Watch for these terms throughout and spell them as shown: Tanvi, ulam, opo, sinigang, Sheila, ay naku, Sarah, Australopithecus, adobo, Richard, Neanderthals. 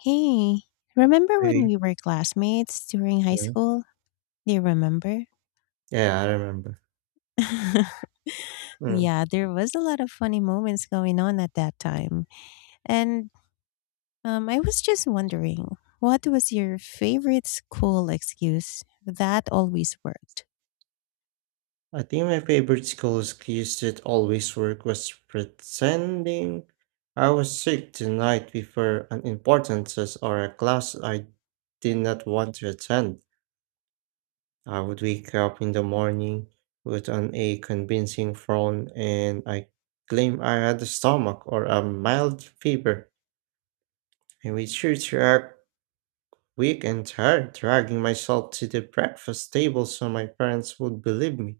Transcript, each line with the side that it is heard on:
left: Hey, remember when
right: I
left: we were classmates during high
right: mm,
left: school? Do you remember?
right: yeah, I remember. Mm.
left: Yeah, there was a lot of funny moments going on at that time. And I was just wondering, what was your favorite school excuse that always worked?
right: I think my favorite school excuse that always work was pretending I was sick the night before an important test or a class I did not want to attend. I would wake up in the morning with an a convincing frown and I claim I had a stomach or a mild fever. I made sure to act weak and tired, dragging myself to the breakfast table so my parents would believe me.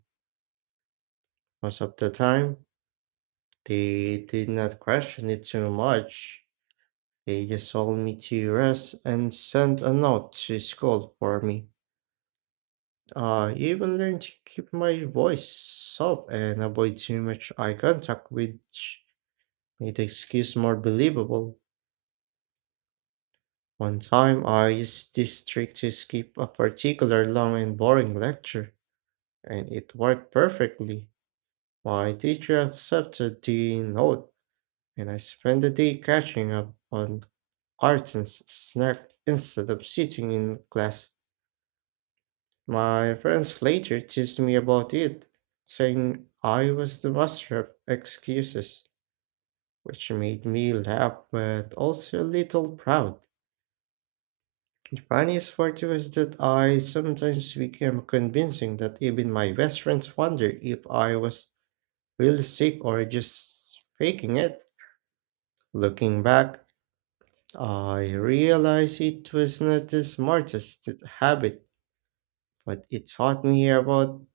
right: Most of the time, they did not question it too much. They just told me to rest and sent a note to school for me. I even learned to keep my voice up and avoid too much eye contact, which made the excuse more believable. One time, I used this trick to skip a particular long and boring lecture, and it worked perfectly. My teacher accepted the note and I spend the day catching up on cartoons snack instead of sitting in class. My friends later teased me about it, saying I was the master of excuses, which made me laugh but also a little proud. The funniest part was that I sometimes became convincing that even my best friends wonder if I was really sick or just faking it. Looking back, I realized it was not the smartest habit, but it taught me about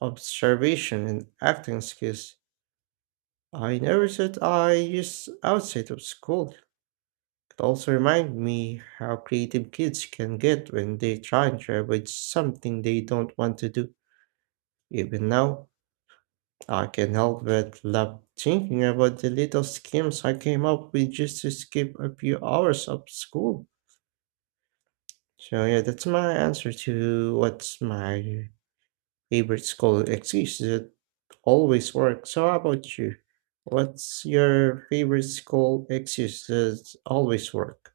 right: observation and acting skills. I never thought I used outside of school. It also reminded me how creative kids can get when they try and avoid something they don't want to do. Even now, I can help but love thinking about the little schemes I came up with just to skip a few hours of school. So yeah, that's my answer to what's my favorite school excuse that always works. So how about you? What's your favorite school excuse that always work?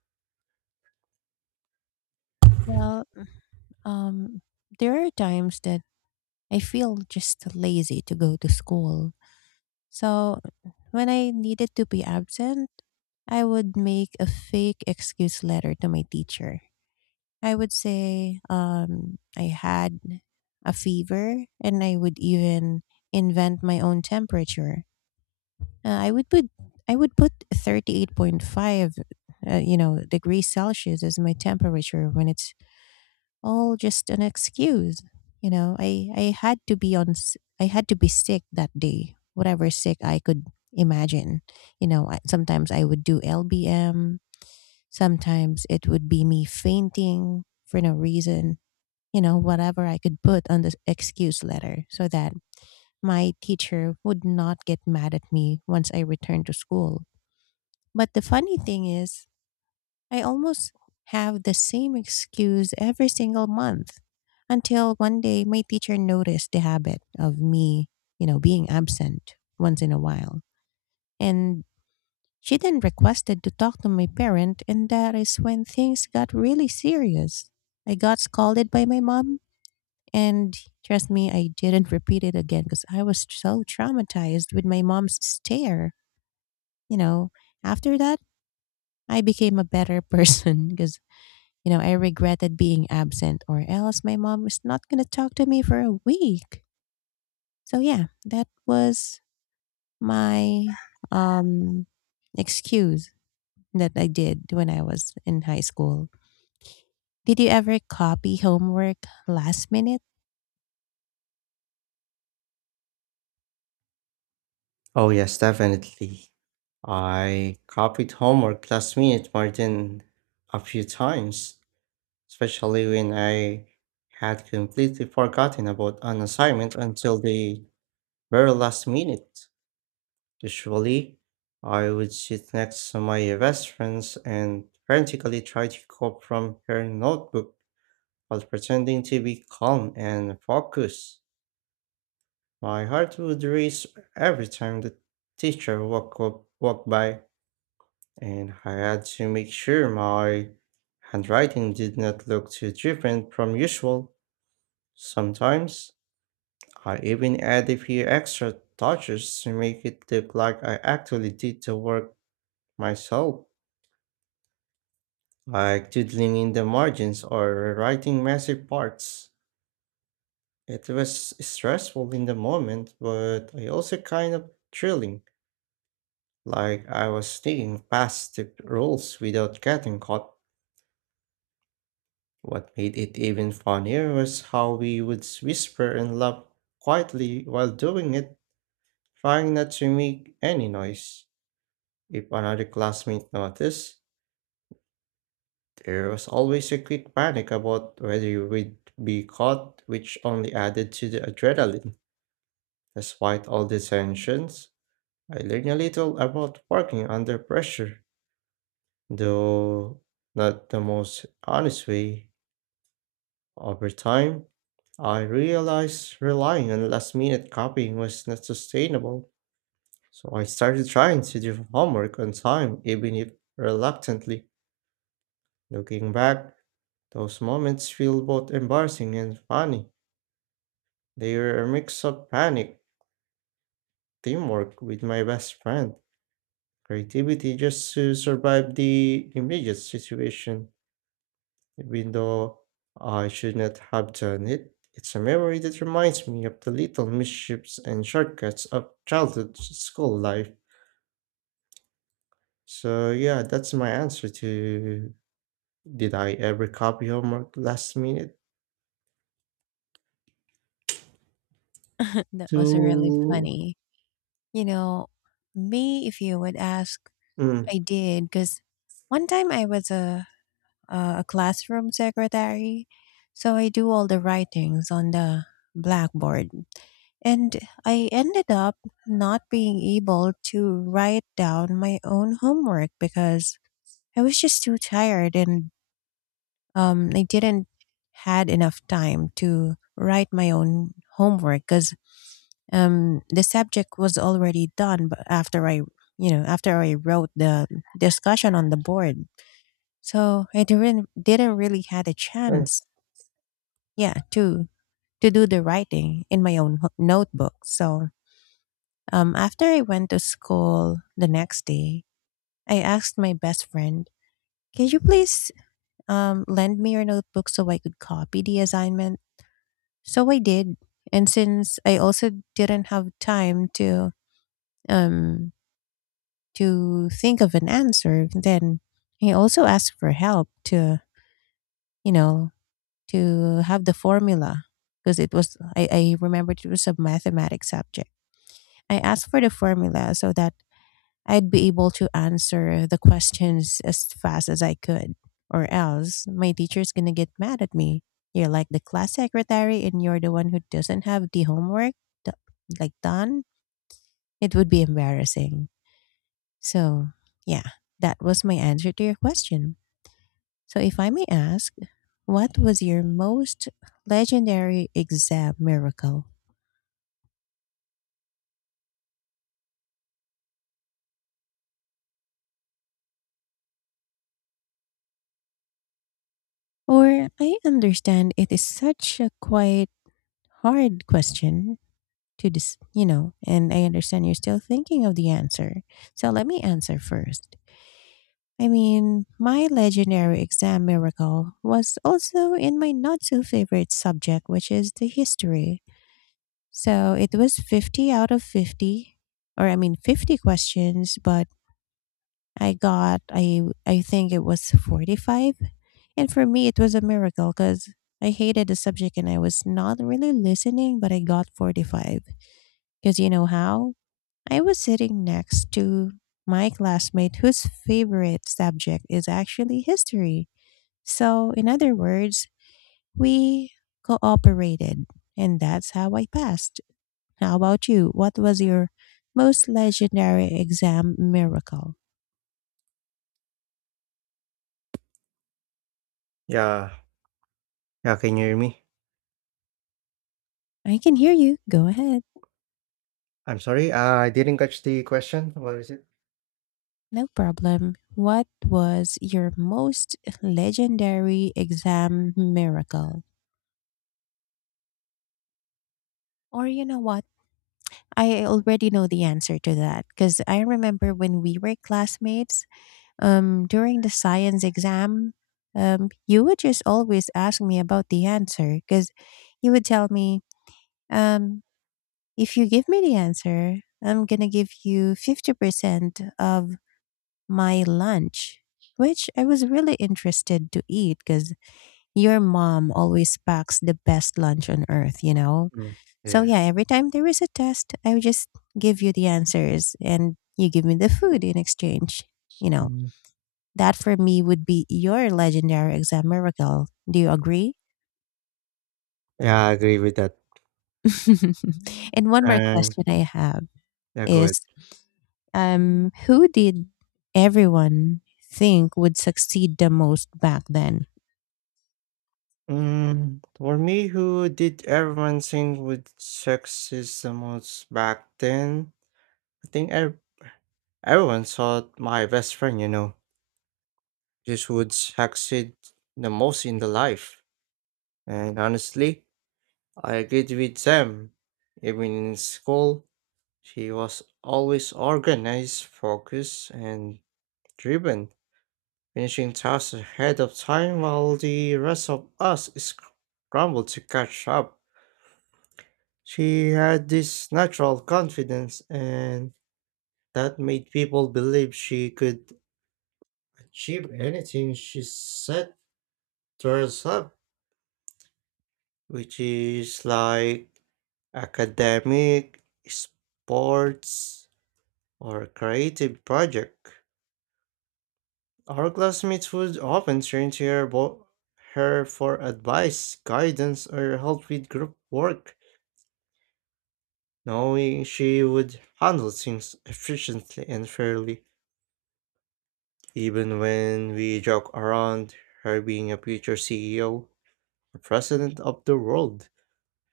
left: Well, um, there are times that I feel just lazy to go to school. So when I needed to be absent, I would make a fake excuse letter to my teacher. I would say I had a fever, and I would even invent my own temperature. Uh, I would put I would put 38.5, degrees Celsius as my temperature when it's all just an excuse. I had to I had to be sick that day, whatever sick I could imagine. Sometimes I would do LBM, sometimes it would be me fainting for no reason. You know, whatever I could put on the excuse letter so that my teacher would not get mad at me once I returned to school. But the funny thing is, I almost have the same excuse every single month until one day my teacher noticed the habit of me, you know, being absent once in a while. And she then requested to talk to my parent, and that is when things got really serious. I got scolded by my mom, and trust me, I didn't repeat it again because I was so traumatized with my mom's stare. You know, after that, I became a better person because you know, I regretted being absent, or else my mom is not going to talk to me for a week. So, yeah, that was my um, excuse that I did when I was in high school. Did you ever copy homework last minute?
right: Oh yes, definitely. I copied homework last minute more than a few times, especially when I had completely forgotten about an assignment until the very last minute. Usually, I would sit next to my best friends and frantically try to copy from her notebook while pretending to be calm and focused. My heart would race every time the walked by, and I had to make sure my handwriting did not look too different from usual. Sometimes, I even add a few extra touches to make it look like I actually did the work myself, like doodling in the margins or writing massive parts. It was stressful in the moment, but I also kind of thrilling, like I was sticking past the rules without getting caught. What made it even funnier was how we would whisper and laugh quietly while doing it, trying not to make any noise. If another classmate noticed, there was always a quick panic about whether you would be caught, which only added to the adrenaline. Despite all the tensions, I learned a little about working under pressure, though not the most honest way. Over time, I realized relying on last minute copying was not sustainable, so I started trying to do homework on time, even if reluctantly. Looking back, those moments feel both embarrassing and funny. They were a mix of panic, teamwork with my best friend, creativity just to survive the immediate situation, even though I should not have done it. It's a memory that reminds me of the little mischiefs and shortcuts of childhood school life. So, yeah, that's my answer to did I ever copy homework last minute?
left: That was really
right: To.
left: funny. You know, me, if you would ask,
right: Mm.
left: I did because one time I was a classroom secretary, so I do all the writings on the blackboard. And I ended up not being able to write down my own homework because I was just too tired and I didn't had enough time to write my own homework because the subject was already done but after I you know after I wrote the discussion on the board. So I didn't really had a
right: Sorry.
left: chance yeah to do the writing in my own notebook. So after I went to school the next day, I asked my best friend, can you please lend me your notebook so I could copy the assignment? So I did. And since I also didn't have time um, to think of an answer, then I also asked for help to, you know, to have the formula because I remembered it was a mathematics subject. I asked for the formula so that I'd be able to answer the questions as fast as I could, or else my teacher's gonna get mad at me. You're like the class secretary and you're the one who doesn't have the homework do- like done. It would be embarrassing. So, yeah, that was my answer to your question. So, if I may ask, what was your most legendary exam miracle? Or I understand it is such a quite hard question to this, you know, and I understand you're still thinking of the answer. So let me answer first. I mean, my legendary exam miracle was also in my not so favorite subject, which is the history. So it was 50 out of 50, or I mean 50 questions, but I got I think it was 45. And for me it was a miracle cuz I hated the subject and I was not really listening, but I got 45. Cuz you know how? I was sitting next to my classmate whose favorite subject is actually history. So, in other words, we cooperated, and that's how I passed. How about you? What was your most legendary exam miracle?
right: Yeah. Yeah, can you hear me?
left: I can hear you. Go ahead.
right: I'm sorry, I didn't catch the question. What is it?
left: No problem. What was your most legendary exam miracle? Or, you know what? I already know the answer to that because I remember when we were classmates during the science exam, you would just always ask me about the answer because you would tell me, um, if you give me the answer, I'm going to give you 50% of my lunch, which I was really interested to eat because your mom always packs the best lunch on earth, you know?
right: Mm,
left: So
right: yeah.
left: yeah, every time there is a test, I would just give you the answers and you give me the food in exchange. You know,
right: Mm,
left: that for me would be your legendary exam miracle. Do you agree?
right: yeah, I agree with that.
left: And one more
right: And
left: question I have
right: yeah, go ahead.
left: is who did everyone think would succeed the most back then?
right: Mm, for me, who did everyone think would success the most back then? I think ev- Everyone thought my best friend, you know, just would succeed the most in the life. And honestly, I agreed with them. Even in school, she was always organized, focused, and driven, finishing tasks ahead of time while the rest of us scrambled to catch up. She had this natural confidence, and that made people believe she could achieve anything she set to herself, which is like academic, sports, or creative project. Our classmates would often turn to her for advice, guidance, or help with group work, knowing she would handle things efficiently and fairly, even when we joke around her being a future CEO or president of the world.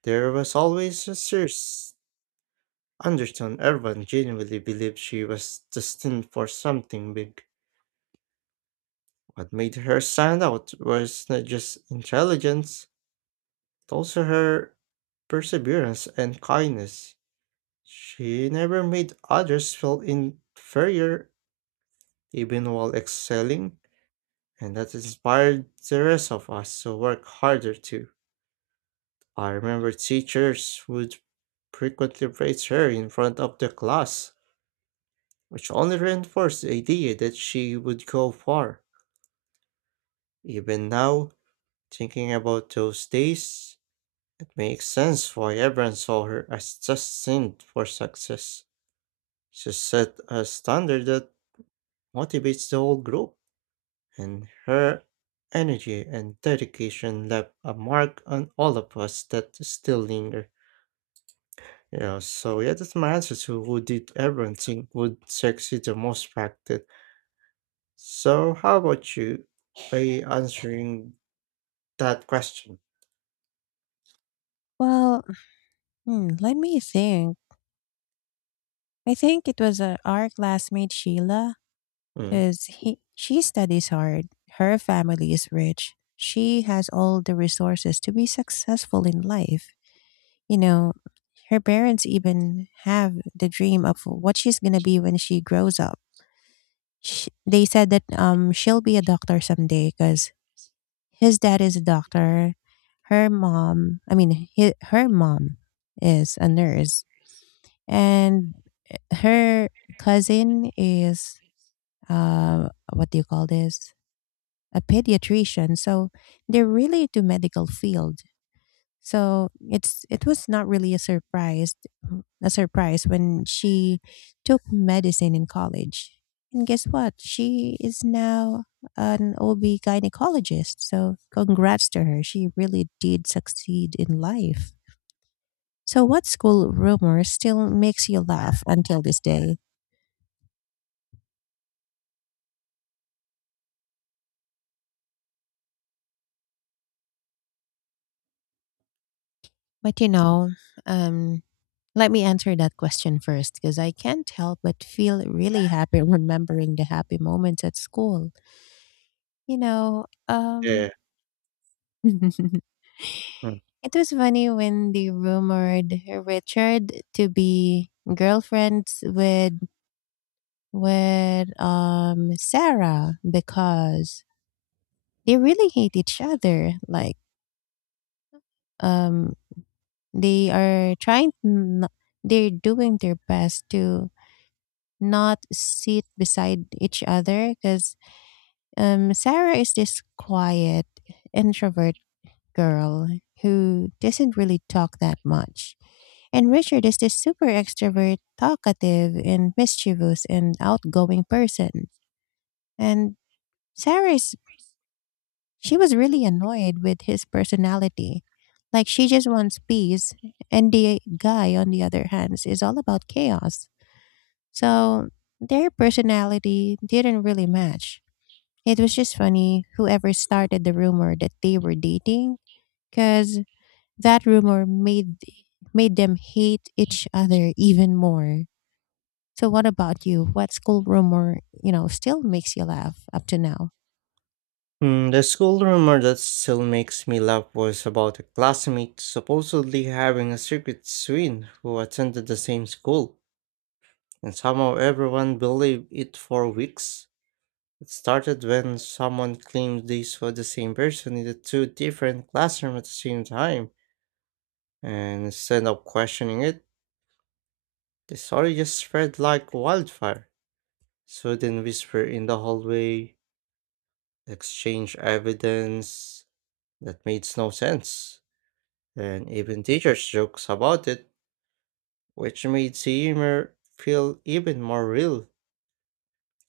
right: There was always a serious undertone. Everyone genuinely believed she was destined for something big. What made her stand out was not just intelligence, but also her perseverance and kindness. She never made others feel inferior even while excelling, and that inspired the rest of us to work harder too. I remember teachers would frequently praise her in front of the class, which only reinforced the idea that she would go far. Even now, thinking about those days, it makes sense why everyone saw her as destined for success. She set a standard that motivates the whole group, and her energy and dedication left a mark on all of us that still linger. You know, so yeah, that's my answer to who did everyone think would succeed the most back then. So how about you by answering that question?
left: Well, hmm, let me think. I think it was our classmate Sheila
right: Mm,
left: because he she studies hard. Her family is rich. She has all the resources to be successful in life. You know, her parents even have the dream of what she's gonna be when she grows up. Sh They said that she'll be a doctor someday because his dad is a doctor. Her mom, I mean, hi her mom is a nurse, and her cousin is uh what do you call this? A pediatrician. So they're really into medical field. So it was not really a surprise when she took medicine in college. And guess what? She is now an OB gynecologist. So congrats to her. She really did succeed in life. So what school rumor still makes you laugh until this day? But you know, um, Let me answer that question first because I can't help but feel really happy remembering the happy moments at school. You know,
right: yeah.
left: um, it
right: Mm.
left: was funny when they rumored Richard to be girlfriends with Sarah because they really hate each other, like um they they're doing their best to not sit beside each other because Sarah is this quiet introvert girl who doesn't really talk that much, and Richard is this super extrovert, talkative, and mischievous and outgoing person. And Sarah is She was really annoyed with his personality. Like she just wants peace, and the guy, on the other hand, is all about chaos. So their personality didn't really match. It was just funny whoever started the rumor that they were dating, because that rumor made them hate each other even more. So what about you? What school rumor, you know, still makes you laugh up to now?
right: Mm, the school rumor that still makes me laugh was about a classmate supposedly having a secret twin who attended the same school, and somehow everyone believed it for weeks. It started when someone claimed they saw the same person in the two different classrooms at the same time, and instead of questioning it, the story just spread like wildfire. So then whisper in the hallway, exchange evidence that made no sense, and even teachers jokes about it, which made the humor feel even more real.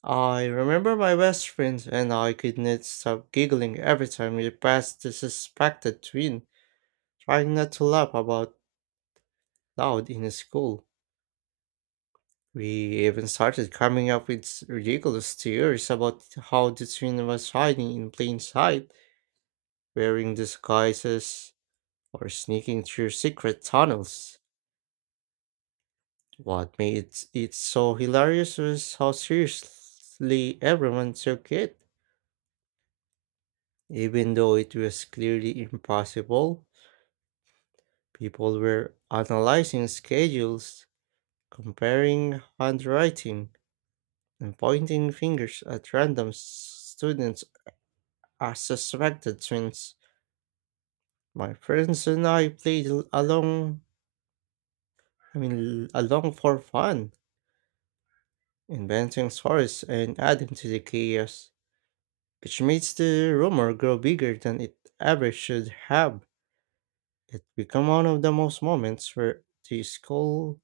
right: I remember my best friends and I could not stop giggling every time we passed the suspected twin, trying not to laugh about loud in school. We even started coming up with ridiculous theories about how the twin was hiding in plain sight, wearing disguises, or sneaking through secret tunnels. What made it so hilarious was how seriously everyone took it. Even though it was clearly impossible, people were analyzing schedules, comparing handwriting, and pointing fingers at random students as suspected twins. My friends and I played l- along, I mean, l- along for fun, inventing stories and adding to the chaos, which makes the rumor grow bigger than it ever should have. It became one of the most moments where the school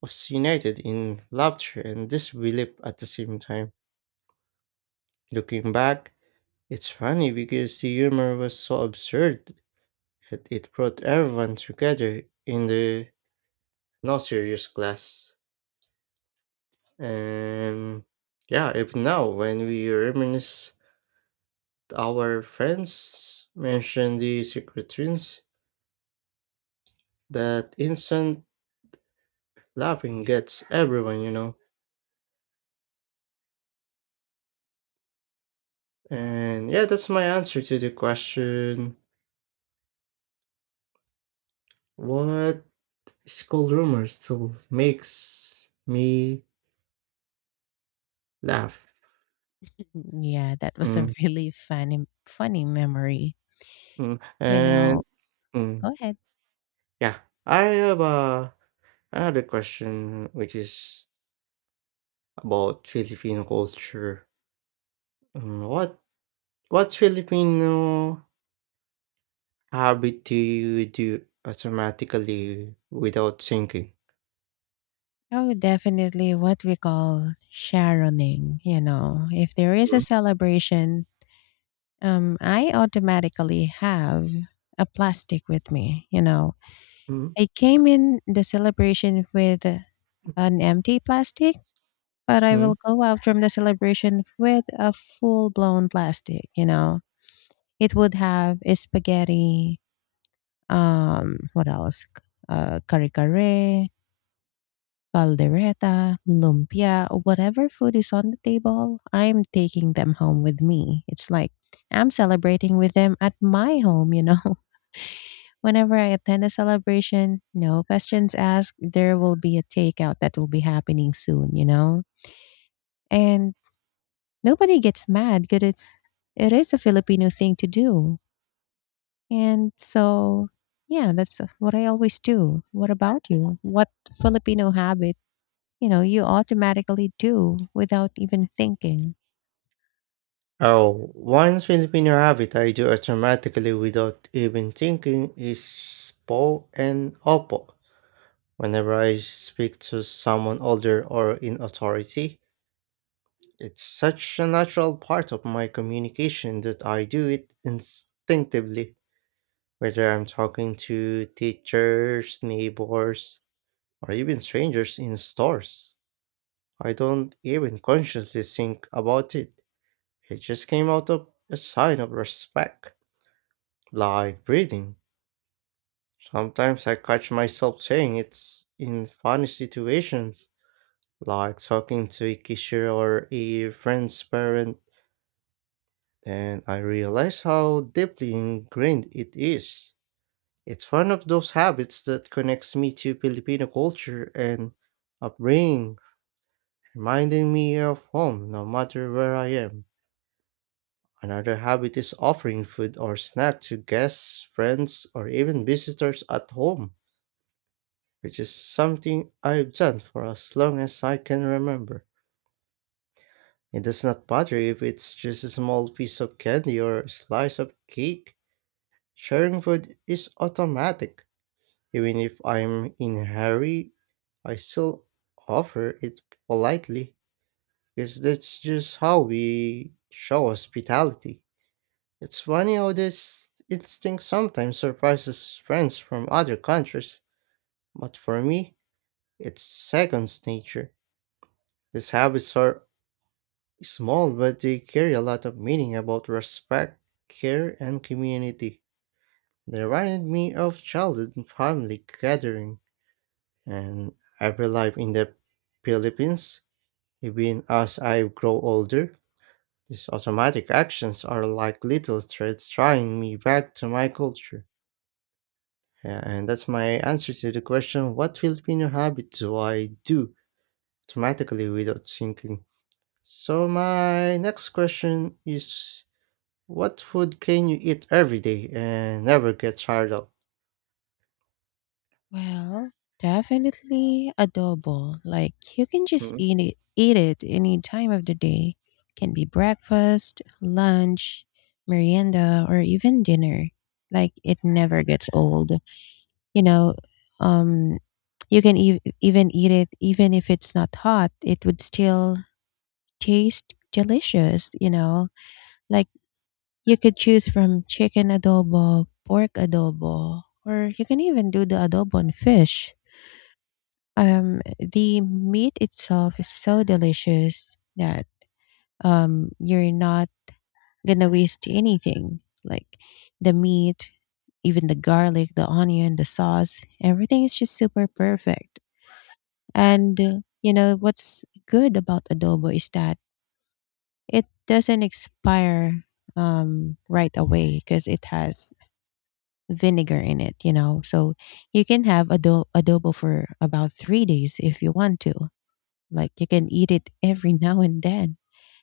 right: was united in laughter and disbelief at the same time. Looking back, it's funny because the humor was so absurd that it brought everyone together in the no serious class. And yeah, even now when we reminisce our friends mention the secret twins, that instant laughing gets everyone, you know. And yeah, that's my answer to the question. What school rumor still makes me laugh?
left: Yeah, that was a
right: Mm,
left: really funny memory.
right: mm,
left: You know,
right: mm,
left: go ahead.
right: yeah, I have a I had a question, which is about Filipino culture. What what Filipino habit do you do automatically without thinking?
left: Oh, definitely what we call Sharoning, you know. If there is a
right: Mhm.
left: celebration, I automatically have a plastic with me, you know.
right: Hmm?
left: I came in the celebration with an empty plastic, but I
right: Hmm?
left: will go out from the celebration with a full blown plastic, you know. It would have a spaghetti, what else? Kare kare, caldereta, lumpia, or whatever food is on the table, I'm taking them home with me. It's like I'm celebrating with them at my home, you know. Whenever I attend a celebration, no questions asked, there will be a takeout that will be happening soon, you know. And nobody gets mad because it is a Filipino thing to do. And so yeah, that's what I always do. What about you? What Filipino habit, you know, you automatically do without even thinking.
right: Oh, one Filipino habit I do automatically without even thinking is po and opo. Whenever I speak to someone older or in authority, it's such a natural part of my communication that I do it instinctively, whether I'm talking to teachers, neighbors, or even strangers in stores. I don't even consciously think about it. It just came out of a sign of respect, like breathing. Sometimes I catch myself saying it's in funny situations, like talking to a cashier or a friend's parent, and I realize how deeply ingrained it is. It's one of those habits that connects me to Filipino culture and upbringing, reminding me of home no matter where I am. Another habit is offering food or snack to guests, friends, or even visitors at home, which is something I've done for as long as I can remember. It does not matter if it's just a small piece of candy or a slice of cake. Sharing food is automatic. Even if I'm in a hurry, I still offer it politely because that's just how we show hospitality. It's funny how this instinct sometimes surprises friends from other countries, but for me, it's second nature. These habits are small, but they carry a lot of meaning about respect, care, and community. They remind me of childhood family gathering and every life in the Philippines. Even as I grow older, these automatic actions are like little threads drawing me back to my culture. Yeah, and that's my answer to the question, what Filipino habit do I do automatically without thinking? So, my next question is what food can you eat every day and never get tired of?
left: Well, definitely adobo. Like you can just
right: Mm,
left: eat it any time of the day. Can be breakfast, lunch, merienda, or even dinner. Like it never gets old. You know, um you can even eat it even if it's not hot. It would still taste delicious, you know. Like you could choose from chicken adobo, pork adobo, or you can even do the adobo on fish. The meat itself is so delicious that you're not gonna waste anything. Like the meat, even the garlic, the onion, the sauce, everything is just super perfect. And you know what's good about adobo is that it doesn't expire right away because it has vinegar in it, you know. So you can have adobo for about 3 days if you want to. Like you can eat it every now and then.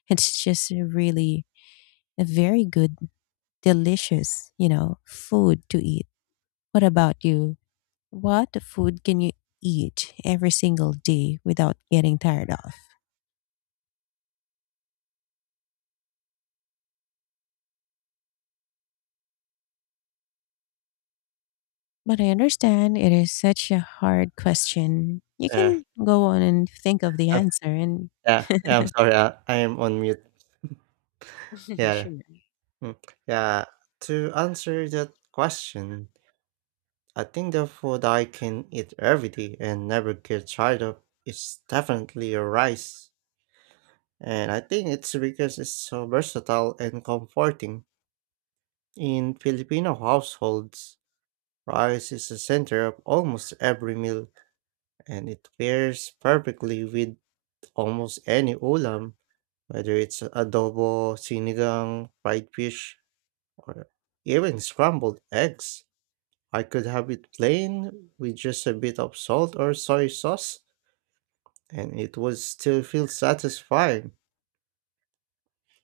left: It's just a really a very good, delicious, you know, food to eat. What about you? What food can you eat every single day without getting tired of? But I understand it is such a hard question. You
right: yeah,
left: can go on and think of the
right: I'm,
left: answer and
right: yeah, I'm sorry, I am on mute. Yeah.
left: sure.
right: Mm, Yeah, to answer that question, I think the food I can eat every day and never get tired of is definitely a rice. And I think it's because it's so versatile and comforting. In Filipino households, rice is the center of almost every meal, and it pairs perfectly with almost any ulam, whether it's adobo, sinigang, fried fish, or even scrambled eggs. I could have it plain with just a bit of salt or soy sauce, and it would still feel satisfying.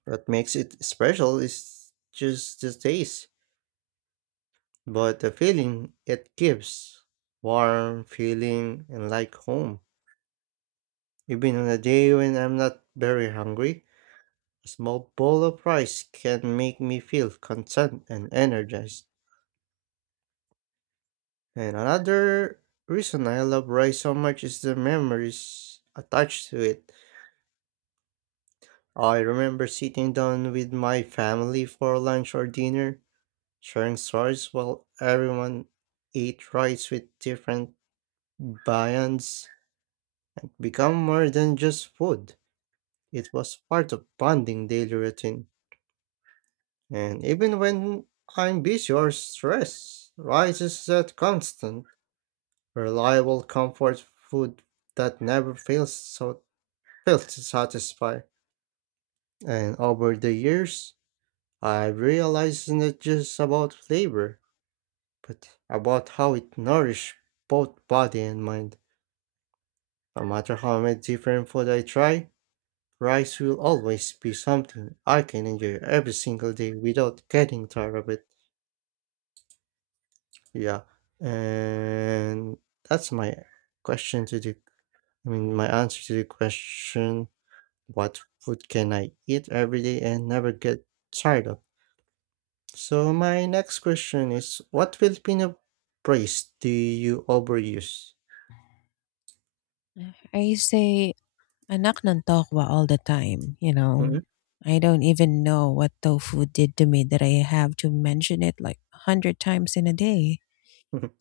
right: What makes it special is just the taste, but the feeling it gives. Warm, feeling, and like home. Even on a day when I'm not very hungry, a small bowl of rice can make me feel content and energized. And another reason I love rice so much is the memories attached to it. I remember sitting down with my family for lunch or dinner, sharing stories while everyone ate rice with different viands. Become more than just food. It was part of bonding daily routine. And even when I'm busy or stressed, rice is that constant, reliable comfort food that never fails so fails to satisfy. And over the years, I realize it's not just about flavor, but about how it nourishes both body and mind. No matter how many different food I try, rice will always be something I can enjoy every single day without getting tired of it. Yeah, and that's my question to the, I mean, my answer to the question, what food can I eat every day and never get tired of? So my next question is, what Filipino phrase do you overuse?
left: I say I Anak ng tokwa all the time, you
right: Mhm.
left: know? I don't even know what tofu did to me that I have to mention it like 100 times in a day.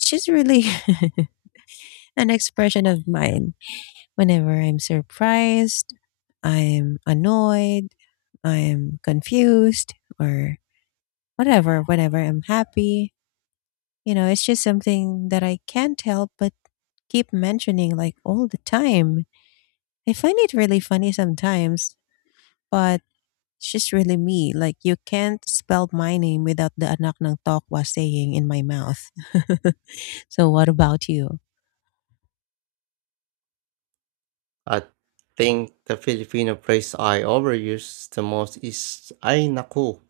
left: It's just really an expression of mine. Whenever I'm surprised, I'm annoyed, I'm confused, or whatever, whenever I'm happy, you know, it's just something that I can't help but keep mentioning like all the time. I find it really funny sometimes, but she's really me. Like, you can't spell my name without the Anak ng tokwa saying in my mouth. So, what about you?
right: I think the Filipino phrase I overuse the most is ay naku.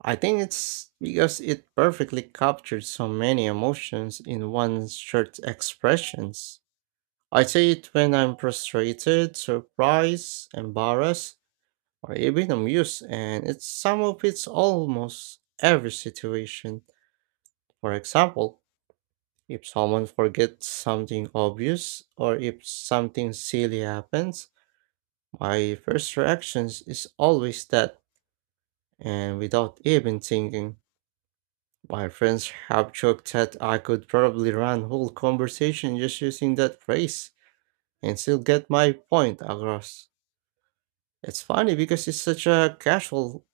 right: I think it's because it perfectly captured so many emotions in one short expressions. I say it when I'm frustrated, surprised, embarrassed, or even amused, and it some of it's almost every situation. For example, if someone forgets something obvious or if something silly happens, my first reaction is always that, and without even thinking. My friends have joked that I could probably run whole conversation just using that phrase and still get my point across. It's funny because it's such a casual,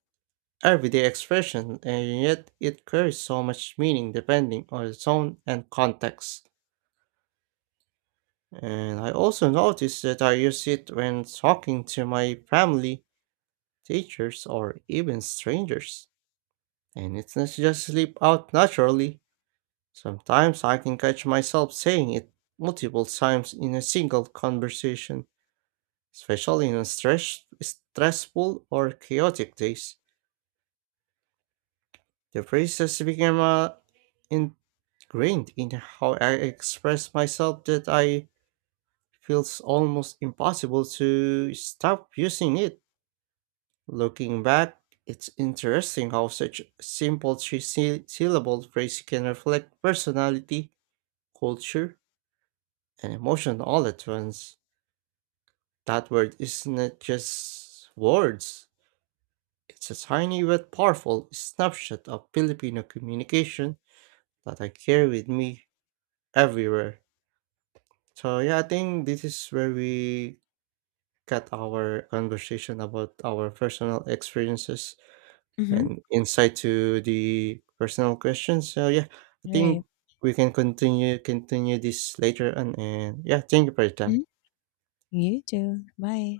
right: everyday expression, and yet it carries so much meaning depending on the tone and context. And I also notice that I use it when talking to my family, teachers, or even strangers. And it doesn't just slip out naturally. Sometimes I can catch myself saying it multiple times in a single conversation, especially on stressful or chaotic days. The phrase has become ingrained in how I express myself that I feels almost impossible to stop using it. Looking back, it's interesting how such a simple three syllable phrase can reflect personality, culture, and emotion all at once. That word isn't just words. It's a tiny but powerful snapshot of Filipino communication that I carry with me everywhere. So yeah, I think this is where we got our conversation about our personal experiences
left: Mhm.
right: and insight to the personal questions. So yeah, I
left: Right.
right: think we can continue this later on. And yeah, thank you for your time.
left: Mhm. You too. Bye.